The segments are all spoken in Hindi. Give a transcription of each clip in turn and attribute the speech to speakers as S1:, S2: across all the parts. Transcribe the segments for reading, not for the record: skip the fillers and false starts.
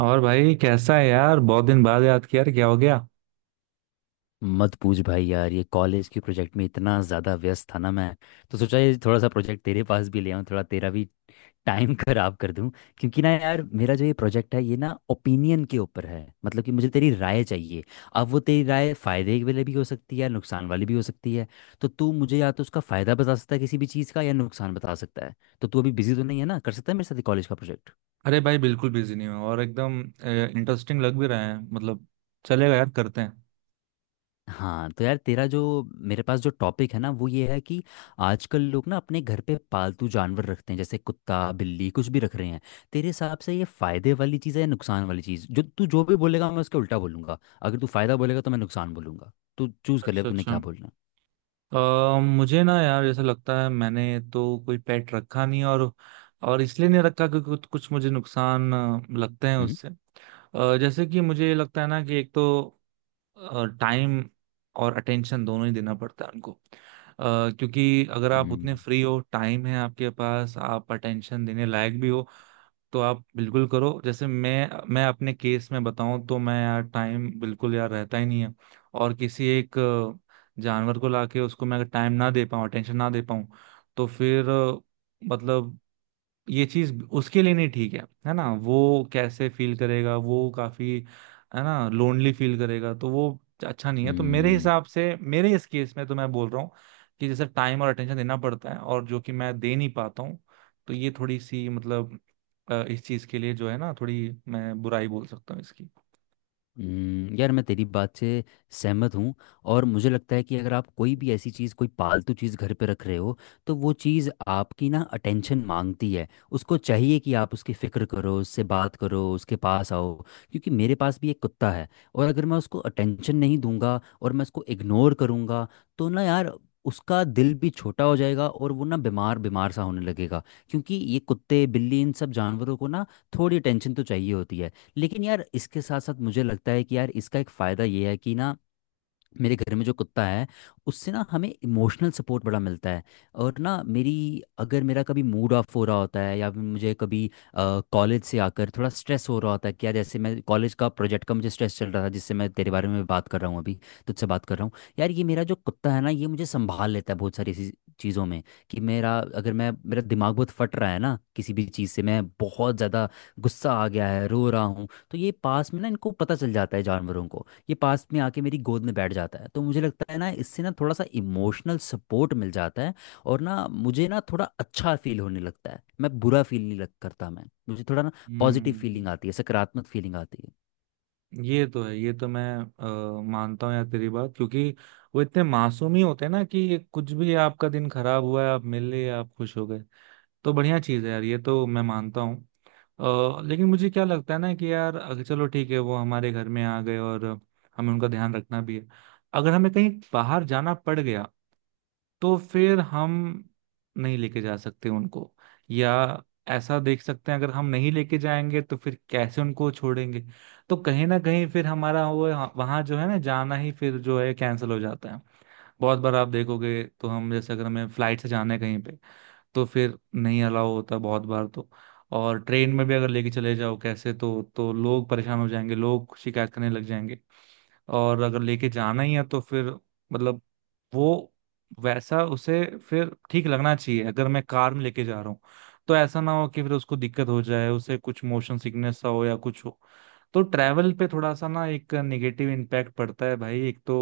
S1: और भाई कैसा है यार? बहुत दिन बाद याद किया यार, क्या हो गया?
S2: मत पूछ भाई यार, ये कॉलेज के प्रोजेक्ट में इतना ज़्यादा व्यस्त था ना मैं। तो सोचा ये थोड़ा सा प्रोजेक्ट तेरे पास भी ले आऊँ, थोड़ा तेरा भी टाइम खराब कर दूं। क्योंकि ना यार मेरा जो ये प्रोजेक्ट है ये ना ओपिनियन के ऊपर है, मतलब कि मुझे तेरी राय चाहिए। अब वो तेरी राय फ़ायदे वाली भी हो सकती है, नुकसान वाली भी हो सकती है। तो तू मुझे या तो उसका फ़ायदा बता सकता है किसी भी चीज़ का, या नुकसान बता सकता है। तो तू अभी बिजी तो नहीं है ना? कर सकता है मेरे साथ कॉलेज का प्रोजेक्ट?
S1: अरे भाई बिल्कुल बिजी नहीं हूँ, और एकदम इंटरेस्टिंग लग भी रहा है। मतलब चलेगा यार, करते हैं।
S2: हाँ, तो यार तेरा जो, मेरे पास जो टॉपिक है ना वो ये है कि आजकल लोग ना अपने घर पे पालतू जानवर रखते हैं, जैसे कुत्ता बिल्ली कुछ भी रख रहे हैं। तेरे हिसाब से ये फायदे वाली चीज़ है या नुकसान वाली चीज़? जो तू जो भी बोलेगा मैं उसके उल्टा बोलूंगा, अगर तू फायदा बोलेगा तो मैं नुकसान बोलूंगा। तू चूज कर ले अब
S1: अच्छा
S2: तूने
S1: अच्छा।
S2: क्या बोलना है।
S1: मुझे ना यार ऐसा लगता है, मैंने तो कोई पेट रखा नहीं। और और इसलिए नहीं रखा क्योंकि कुछ कुछ मुझे नुकसान लगते हैं
S2: हम्म।
S1: उससे। जैसे कि मुझे ये लगता है ना कि एक तो टाइम और अटेंशन दोनों ही देना पड़ता है उनको। क्योंकि अगर आप उतने फ्री हो, टाइम है आपके पास, आप अटेंशन देने लायक भी हो, तो आप बिल्कुल करो। जैसे मैं अपने केस में बताऊं तो मैं यार टाइम बिल्कुल यार रहता ही नहीं है। और किसी एक जानवर को लाके उसको मैं अगर टाइम ना दे पाऊँ, अटेंशन ना दे पाऊँ, तो फिर मतलब ये चीज उसके लिए नहीं ठीक है। है ना? वो कैसे फील करेगा? वो काफी, है ना, लोनली फील करेगा। तो वो अच्छा नहीं है। तो मेरे
S2: हम्म।
S1: हिसाब से, मेरे इस केस में तो मैं बोल रहा हूँ कि जैसे टाइम और अटेंशन देना पड़ता है, और जो कि मैं दे नहीं पाता हूँ, तो ये थोड़ी सी मतलब इस चीज के लिए जो है ना, थोड़ी मैं बुराई बोल सकता हूँ इसकी।
S2: यार मैं तेरी बात से सहमत हूँ। और मुझे लगता है कि अगर आप कोई भी ऐसी चीज़ कोई पालतू चीज़ घर पे रख रहे हो, तो वो चीज़ आपकी ना अटेंशन मांगती है। उसको चाहिए कि आप उसकी फ़िक्र करो, उससे बात करो, उसके पास आओ। क्योंकि मेरे पास भी एक कुत्ता है, और अगर मैं उसको अटेंशन नहीं दूंगा और मैं उसको इग्नोर करूंगा तो ना यार उसका दिल भी छोटा हो जाएगा और वो ना बीमार बीमार सा होने लगेगा। क्योंकि ये कुत्ते बिल्ली इन सब जानवरों को ना थोड़ी अटेंशन तो चाहिए होती है। लेकिन यार इसके साथ साथ मुझे लगता है कि यार इसका एक फ़ायदा ये है कि ना मेरे घर में जो कुत्ता है उससे ना हमें इमोशनल सपोर्ट बड़ा मिलता है। और ना मेरी, अगर मेरा कभी मूड ऑफ हो रहा होता है या फिर मुझे कभी कॉलेज से आकर थोड़ा स्ट्रेस हो रहा होता है, क्या जैसे मैं कॉलेज का प्रोजेक्ट का मुझे स्ट्रेस चल रहा था जिससे मैं तेरे बारे में बात कर रहा हूँ अभी, तुझसे बात कर रहा हूँ। यार ये मेरा जो कुत्ता है ना ये मुझे संभाल लेता है बहुत सारी ऐसी चीज़ों में। कि मेरा, अगर मैं मेरा दिमाग बहुत फट रहा है ना किसी भी चीज़ से, मैं बहुत ज़्यादा गुस्सा आ गया है रो रहा हूँ, तो ये पास में ना इनको पता चल जाता है जानवरों को। ये पास में आके मेरी गोद में बैठ जाता है, तो मुझे लगता है ना इससे ना थोड़ा सा इमोशनल सपोर्ट मिल जाता है। और ना मुझे ना थोड़ा अच्छा फील होने लगता है, मैं बुरा फील नहीं लग करता, मैं, मुझे थोड़ा ना पॉजिटिव फीलिंग
S1: हम्म।
S2: आती है, सकारात्मक फीलिंग आती है।
S1: ये तो है, ये तो मैं मानता हूँ यार तेरी बात, क्योंकि वो इतने मासूम ही होते हैं ना कि कुछ भी, आपका दिन खराब हुआ है, आप मिले, आप खुश हो गए। तो बढ़िया चीज़ है यार, ये तो मैं मानता हूँ। लेकिन मुझे क्या लगता है ना कि यार, अगर चलो ठीक है, वो हमारे घर में आ गए और हमें उनका ध्यान रखना भी है, अगर हमें कहीं बाहर जाना पड़ गया, तो फिर हम नहीं लेके जा सकते उनको। या ऐसा देख सकते हैं, अगर हम नहीं लेके जाएंगे तो फिर कैसे उनको छोड़ेंगे? तो कहीं ना कहीं फिर हमारा वो, वहां जो है ना जाना ही, फिर जो है कैंसिल हो जाता है। बहुत बार आप देखोगे तो, हम जैसे अगर हमें फ्लाइट से जाना है कहीं पे, तो फिर नहीं अलाउ होता बहुत बार तो। और ट्रेन में भी अगर लेके चले जाओ कैसे, तो लोग परेशान हो जाएंगे, लोग शिकायत करने लग जाएंगे। और अगर लेके जाना ही है तो फिर, मतलब, वो वैसा उसे फिर ठीक लगना चाहिए। अगर मैं कार में लेके जा रहा हूँ तो ऐसा ना हो कि फिर उसको दिक्कत हो जाए, उसे कुछ मोशन सिकनेस सा हो या कुछ हो। तो ट्रैवल पे थोड़ा सा ना एक नेगेटिव इम्पैक्ट पड़ता है भाई एक तो।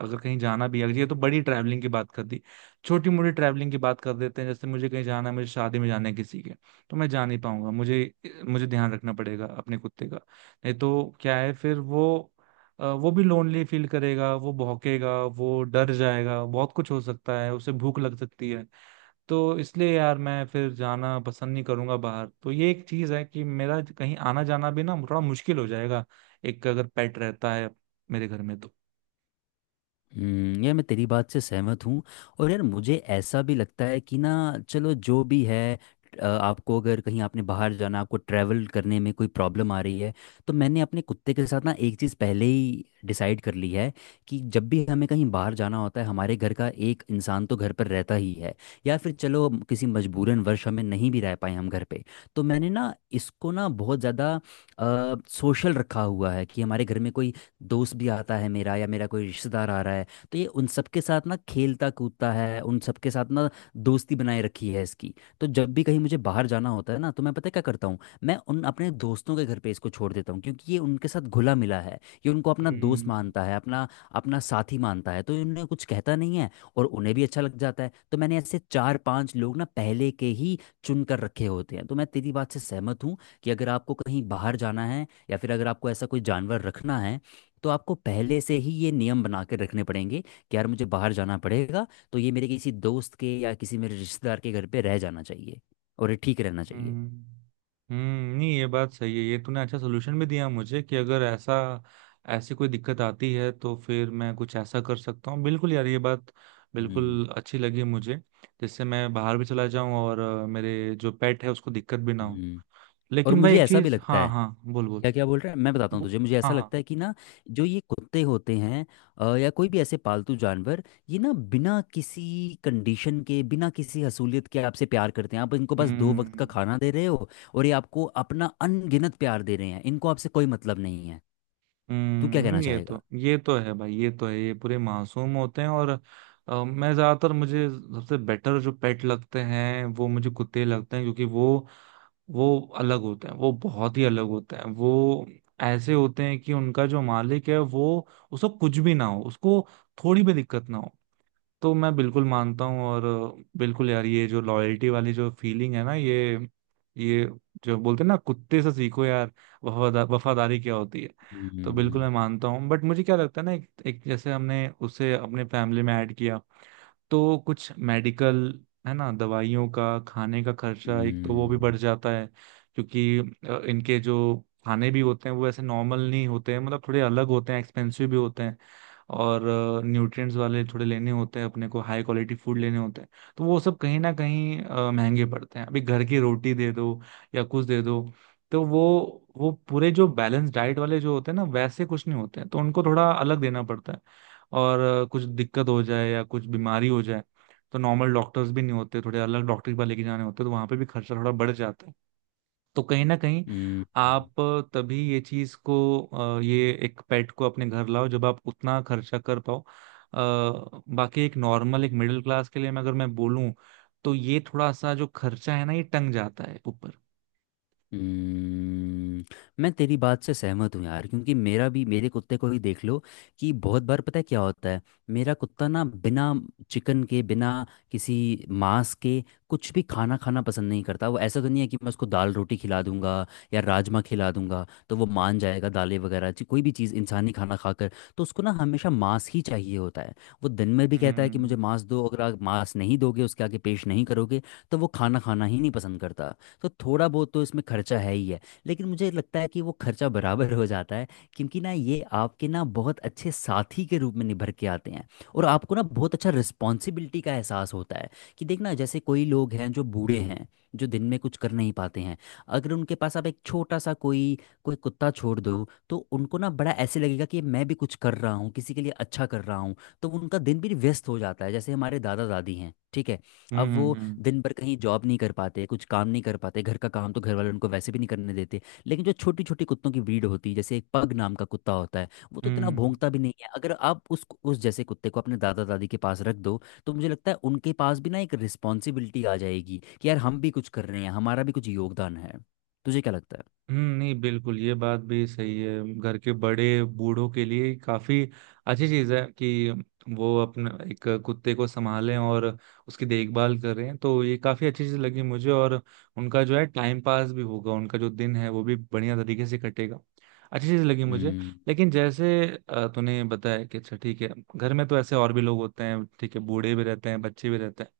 S1: अगर कहीं जाना भी है, ये तो बड़ी ट्रैवलिंग की बात कर दी, छोटी मोटी ट्रैवलिंग की बात कर देते हैं। जैसे मुझे कहीं जाना है, मुझे शादी में जाना है किसी के, तो मैं जा नहीं पाऊंगा। मुझे, मुझे ध्यान रखना पड़ेगा अपने कुत्ते का। नहीं तो क्या है, फिर वो वो भी लोनली फील करेगा, वो भौंकेगा, वो डर जाएगा, बहुत कुछ हो सकता है, उसे भूख लग सकती है। तो इसलिए यार मैं फिर जाना पसंद नहीं करूंगा बाहर। तो ये एक चीज है कि मेरा कहीं आना जाना भी ना थोड़ा मुश्किल हो जाएगा, एक अगर पेट रहता है मेरे घर में तो।
S2: हम्म, यार मैं तेरी बात से सहमत हूँ। और यार मुझे ऐसा भी लगता है कि ना चलो जो भी है, आपको अगर कहीं आपने बाहर जाना, आपको ट्रैवल करने में कोई प्रॉब्लम आ रही है, तो मैंने अपने कुत्ते के साथ ना एक चीज़ पहले ही डिसाइड कर ली है। कि जब भी हमें कहीं बाहर जाना होता है हमारे घर का एक इंसान तो घर पर रहता ही है। या फिर चलो किसी मजबूरन वर्ष हमें नहीं भी रह पाए हम घर पे, तो मैंने ना इसको ना बहुत ज़्यादा सोशल रखा हुआ है, कि हमारे घर में कोई दोस्त भी आता है मेरा या मेरा कोई रिश्तेदार आ रहा है तो ये उन सब के साथ ना खेलता कूदता है, उन सब के साथ ना दोस्ती बनाए रखी है इसकी। तो जब भी कहीं मुझे बाहर जाना होता है ना तो मैं, पता है क्या करता हूँ? मैं उन अपने दोस्तों के घर पे इसको छोड़ देता हूँ, क्योंकि ये उनके साथ घुला मिला है। ये उनको अपना दोस्त
S1: हम्म
S2: मानता है, अपना अपना साथी मानता है, तो इन्हें कुछ कहता नहीं है, और उन्हें भी अच्छा लग जाता है। तो मैंने ऐसे चार पांच लोग ना पहले के ही चुन कर रखे होते हैं। तो मैं तेरी बात से सहमत हूँ कि अगर आपको कहीं बाहर जाना है या फिर अगर आपको ऐसा कोई जानवर रखना है तो आपको पहले से ही ये नियम बना के रखने पड़ेंगे, कि यार मुझे बाहर जाना पड़ेगा तो ये मेरे किसी दोस्त के या किसी मेरे रिश्तेदार के घर पे रह जाना चाहिए, और ये ठीक रहना चाहिए।
S1: हम्म। हम्म, नहीं ये बात सही है। ये तूने अच्छा सोल्यूशन भी दिया मुझे, कि अगर ऐसा, ऐसी कोई दिक्कत आती है तो फिर मैं कुछ ऐसा कर सकता हूँ। बिल्कुल यार, ये बात
S2: हम्म।
S1: बिल्कुल अच्छी लगी मुझे, जिससे मैं बाहर भी चला जाऊं और मेरे जो पेट है उसको दिक्कत भी ना हो।
S2: हम्म। और
S1: लेकिन भाई
S2: मुझे
S1: एक
S2: ऐसा भी
S1: चीज,
S2: लगता
S1: हाँ
S2: है,
S1: हाँ, बोल बोल।
S2: क्या क्या बोल रहा है मैं बताता हूँ
S1: बो-
S2: तुझे, मुझे
S1: हाँ
S2: ऐसा लगता
S1: हाँ।
S2: है कि ना जो ये कुत्ते होते हैं, या कोई भी ऐसे पालतू जानवर, ये ना बिना किसी कंडीशन के, बिना किसी हसूलियत के आपसे प्यार करते हैं। आप इनको बस दो वक्त का
S1: हम्म
S2: खाना दे रहे हो, और ये आपको अपना अनगिनत प्यार दे रहे हैं। इनको आपसे कोई मतलब नहीं है। तू क्या
S1: हम्म।
S2: कहना
S1: ये
S2: चाहेगा?
S1: तो, ये तो है भाई, ये तो है। ये पूरे मासूम होते हैं और मैं ज्यादातर, मुझे सबसे बेटर जो पेट लगते हैं वो मुझे कुत्ते लगते हैं, क्योंकि वो अलग होते हैं, वो बहुत ही अलग होते हैं। वो ऐसे होते हैं कि उनका जो मालिक है, वो, उसको कुछ भी ना हो, उसको थोड़ी भी दिक्कत ना हो। तो मैं बिल्कुल मानता हूँ। और बिल्कुल यार ये जो लॉयल्टी वाली जो फीलिंग है ना, ये जो बोलते हैं ना, कुत्ते से सीखो यार वफादा, वफादारी क्या होती है। तो बिल्कुल मैं
S2: हम्म।
S1: मानता हूँ। बट मुझे क्या लगता है ना, एक जैसे हमने उसे अपने फैमिली में ऐड किया, तो कुछ मेडिकल, है ना, दवाइयों का, खाने का खर्चा एक तो वो भी
S2: हम्म।
S1: बढ़ जाता है। क्योंकि इनके जो खाने भी होते हैं, वो ऐसे नॉर्मल नहीं होते हैं, मतलब थोड़े अलग होते हैं, एक्सपेंसिव भी होते हैं। और न्यूट्रिएंट्स वाले थोड़े लेने होते हैं, अपने को हाई क्वालिटी फूड लेने होते हैं। तो वो सब कहीं ना कहीं महंगे पड़ते हैं। अभी घर की रोटी दे दो या कुछ दे दो, तो वो पूरे जो बैलेंस डाइट वाले जो होते हैं ना वैसे कुछ नहीं होते हैं, तो उनको थोड़ा अलग देना पड़ता है। और कुछ दिक्कत हो जाए या कुछ बीमारी हो जाए, तो नॉर्मल डॉक्टर्स भी नहीं होते, थोड़े अलग डॉक्टर के पास लेके जाने होते हैं, तो वहां पे भी खर्चा थोड़ा बढ़ जाता है। तो कहीं ना कहीं
S2: हम्म, हम्म,
S1: आप, तभी ये चीज को ये एक पेट को अपने घर लाओ जब आप उतना खर्चा कर पाओ। बाकी एक नॉर्मल, एक मिडिल क्लास के लिए मैं अगर मैं बोलूं, तो ये थोड़ा सा जो खर्चा है ना, ये टंग जाता है ऊपर।
S2: हम्म, मैं तेरी बात से सहमत हूँ यार, क्योंकि मेरा भी, मेरे कुत्ते को ही देख लो कि बहुत बार पता है क्या होता है। मेरा कुत्ता ना बिना चिकन के, बिना किसी मांस के कुछ भी खाना खाना पसंद नहीं करता। वो ऐसा तो नहीं है कि मैं उसको दाल रोटी खिला दूंगा या राजमा खिला दूंगा तो वो मान जाएगा, दालें वगैरह कोई भी चीज़ इंसानी खाना खाकर। तो उसको ना हमेशा मांस ही चाहिए होता है। वो दिन में भी कहता है कि मुझे
S1: हम्म
S2: मांस दो, अगर आप मांस नहीं दोगे उसके आगे पेश नहीं करोगे तो वो खाना खाना ही नहीं पसंद करता। तो थोड़ा बहुत तो इसमें खर्चा है ही है। लेकिन मुझे लगता है कि वो खर्चा बराबर हो जाता है, क्योंकि ना ये आपके ना बहुत अच्छे साथी के रूप में निभर के आते हैं, और आपको ना बहुत अच्छा रिस्पॉन्सिबिलिटी का एहसास होता है। कि देखना, जैसे कोई लोग हैं जो बूढ़े हैं, जो दिन में कुछ कर नहीं पाते हैं, अगर उनके पास आप एक छोटा सा कोई कोई कुत्ता छोड़ दो तो उनको ना बड़ा ऐसे लगेगा कि मैं भी कुछ कर रहा हूँ, किसी के लिए अच्छा कर रहा हूँ। तो उनका दिन भी व्यस्त हो जाता है। जैसे हमारे दादा दादी हैं, ठीक है, अब
S1: हम्म
S2: वो
S1: हम्म
S2: दिन भर कहीं जॉब नहीं कर पाते, कुछ काम नहीं कर पाते, घर का काम तो घर वाले उनको वैसे भी नहीं करने देते। लेकिन जो छोटी छोटी कुत्तों की ब्रीड होती है, जैसे एक पग नाम का कुत्ता होता है, वो तो इतना
S1: हम्म।
S2: भौंकता भी नहीं है। अगर आप उस जैसे कुत्ते को अपने दादा दादी के पास रख दो तो मुझे लगता है उनके पास भी ना एक रिस्पॉन्सिबिलिटी आ जाएगी, कि यार हम भी कुछ कर रहे हैं, हमारा भी कुछ योगदान है। तुझे क्या लगता है?
S1: नहीं बिल्कुल ये बात भी सही है। घर के बड़े बूढ़ों के लिए काफी अच्छी चीज है कि वो अपने एक कुत्ते को संभालें और उसकी देखभाल करें। तो ये काफी अच्छी चीज लगी मुझे। और उनका जो है टाइम पास भी होगा, उनका जो दिन है वो भी बढ़िया तरीके से कटेगा। अच्छी चीज लगी मुझे।
S2: हम्म।
S1: लेकिन जैसे तूने बताया कि अच्छा ठीक है, घर में तो ऐसे और भी लोग होते हैं, ठीक है, बूढ़े भी रहते हैं, बच्चे भी रहते हैं,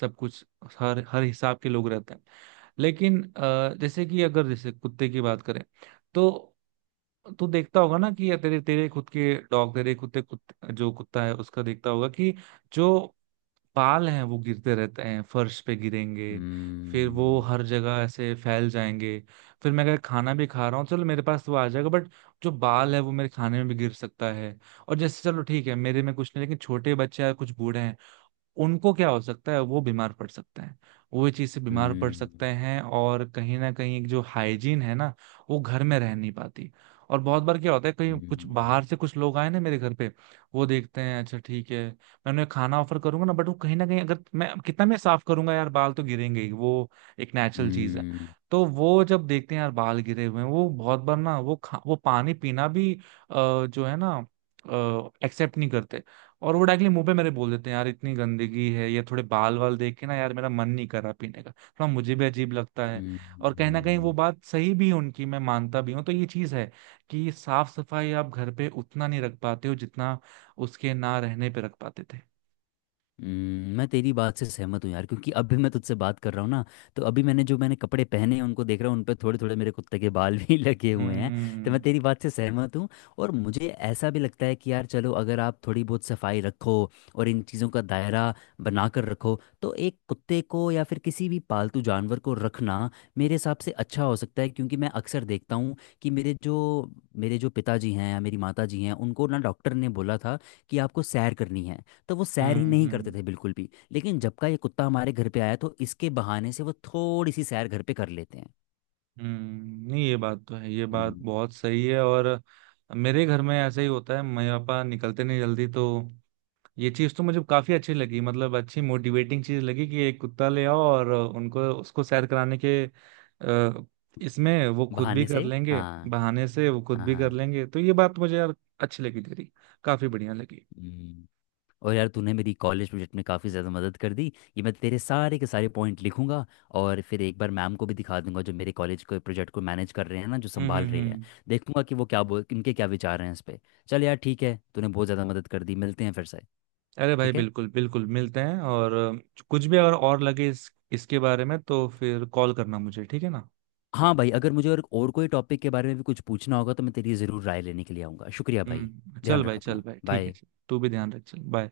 S1: सब कुछ, हर हर हिसाब के लोग रहते हैं। लेकिन जैसे कि अगर जैसे कुत्ते की बात करें, तो तू देखता होगा ना कि, या तेरे तेरे खुद के डॉग, तेरे कुत्ते, जो कुत्ता है उसका देखता होगा कि, जो बाल हैं वो गिरते रहते हैं, फर्श पे गिरेंगे, फिर वो
S2: हम्म।
S1: हर जगह ऐसे फैल जाएंगे। फिर मैं अगर खाना भी खा रहा हूँ, चलो मेरे पास तो वो आ जाएगा, बट जो बाल है वो मेरे खाने में भी गिर सकता है। और जैसे चलो ठीक है, मेरे में कुछ नहीं, लेकिन छोटे बच्चे या कुछ बूढ़े हैं, उनको क्या हो सकता है, वो बीमार पड़ सकते हैं, वो ये चीज से बीमार पड़ सकते
S2: हम्म।
S1: हैं। और कहीं ना कहीं एक जो हाइजीन है ना, वो घर में रह नहीं पाती। और बहुत बार क्या होता है, कहीं कुछ
S2: हम्म।
S1: बाहर से कुछ लोग आए ना मेरे घर पे, वो देखते हैं, अच्छा ठीक है मैं उन्हें खाना ऑफर करूंगा ना, बट वो कहीं ना कहीं, अगर मैं कितना मैं साफ करूंगा यार, बाल तो गिरेंगे ही वो, एक नेचुरल चीज है।
S2: हम्म।
S1: तो वो जब देखते हैं यार बाल गिरे हुए हैं, वो बहुत बार ना वो खा, वो पानी पीना भी जो है ना एक्सेप्ट नहीं करते। और वो डायरेक्टली मुंह पे मेरे बोल देते हैं यार, इतनी गंदगी है ये, थोड़े बाल वाल देख के ना यार मेरा मन नहीं कर रहा पीने का, थोड़ा मुझे भी अजीब लगता है।
S2: हम्म,
S1: और कहीं ना कहीं वो
S2: हम्म,
S1: बात सही भी है उनकी, मैं मानता भी हूँ। तो ये चीज है कि साफ सफाई आप घर पे उतना नहीं रख पाते हो जितना उसके ना रहने पे रख पाते थे।
S2: मैं तेरी बात से सहमत हूँ यार, क्योंकि अभी मैं तुझसे बात कर रहा हूँ ना, तो अभी मैंने जो मैंने कपड़े पहने हैं उनको देख रहा हूँ, उन पर थोड़े थोड़े मेरे कुत्ते के बाल भी लगे हुए हैं। तो
S1: हम्म
S2: मैं तेरी बात से सहमत हूँ। और मुझे ऐसा भी लगता है कि यार चलो अगर आप थोड़ी बहुत सफाई रखो और इन चीज़ों का दायरा बना कर रखो, तो एक कुत्ते को या फिर किसी भी पालतू जानवर को रखना मेरे हिसाब से अच्छा हो सकता है। क्योंकि मैं अक्सर देखता हूँ कि मेरे जो, मेरे जो पिताजी हैं या मेरी माता जी हैं, उनको ना डॉक्टर ने बोला था कि आपको सैर करनी है, तो वो सैर ही नहीं करते
S1: हम्म।
S2: थे बिल्कुल भी। लेकिन जब का ये कुत्ता हमारे घर पे आया तो इसके बहाने से वो थोड़ी सी सैर घर पे कर लेते हैं।
S1: नहीं ये बात तो है, ये बात
S2: हम्म,
S1: बहुत सही है। और मेरे घर में ऐसा ही होता है, मेरे पापा निकलते नहीं जल्दी तो। ये चीज तो मुझे काफी अच्छी लगी, मतलब अच्छी मोटिवेटिंग चीज लगी, कि एक कुत्ता ले आओ और उनको, उसको सैर कराने के इसमें वो खुद भी
S2: बहाने से।
S1: कर लेंगे।
S2: हाँ,
S1: बहाने से वो खुद
S2: हाँ।
S1: भी कर
S2: हाँ।
S1: लेंगे। तो ये बात मुझे यार अच्छी लगी तेरी, काफी बढ़िया लगी।
S2: हम्म। और यार तूने मेरी कॉलेज प्रोजेक्ट में काफ़ी ज़्यादा मदद कर दी, ये मैं तेरे सारे के सारे पॉइंट लिखूंगा और फिर एक बार मैम को भी दिखा दूंगा, जो मेरे कॉलेज के प्रोजेक्ट को मैनेज कर रहे हैं ना, जो
S1: हम्म
S2: संभाल
S1: हम्म
S2: रहे हैं।
S1: हम्म।
S2: देखूंगा कि वो क्या बोल, इनके क्या विचार हैं इस पे। चल यार ठीक है, तूने बहुत ज़्यादा मदद कर दी, मिलते हैं फिर से।
S1: अरे भाई
S2: ठीक है।
S1: बिल्कुल बिल्कुल, मिलते हैं। और कुछ भी अगर और लगे इस, इसके बारे में, तो फिर कॉल करना मुझे, ठीक है ना?
S2: हाँ भाई, अगर मुझे और कोई टॉपिक के बारे में भी कुछ पूछना होगा तो मैं तेरी ज़रूर राय लेने के लिए आऊँगा। शुक्रिया भाई।
S1: हम्म, चल
S2: ध्यान रख
S1: भाई, चल
S2: अपना,
S1: भाई, ठीक है।
S2: बाय।
S1: चल तू भी ध्यान रख, चल बाय।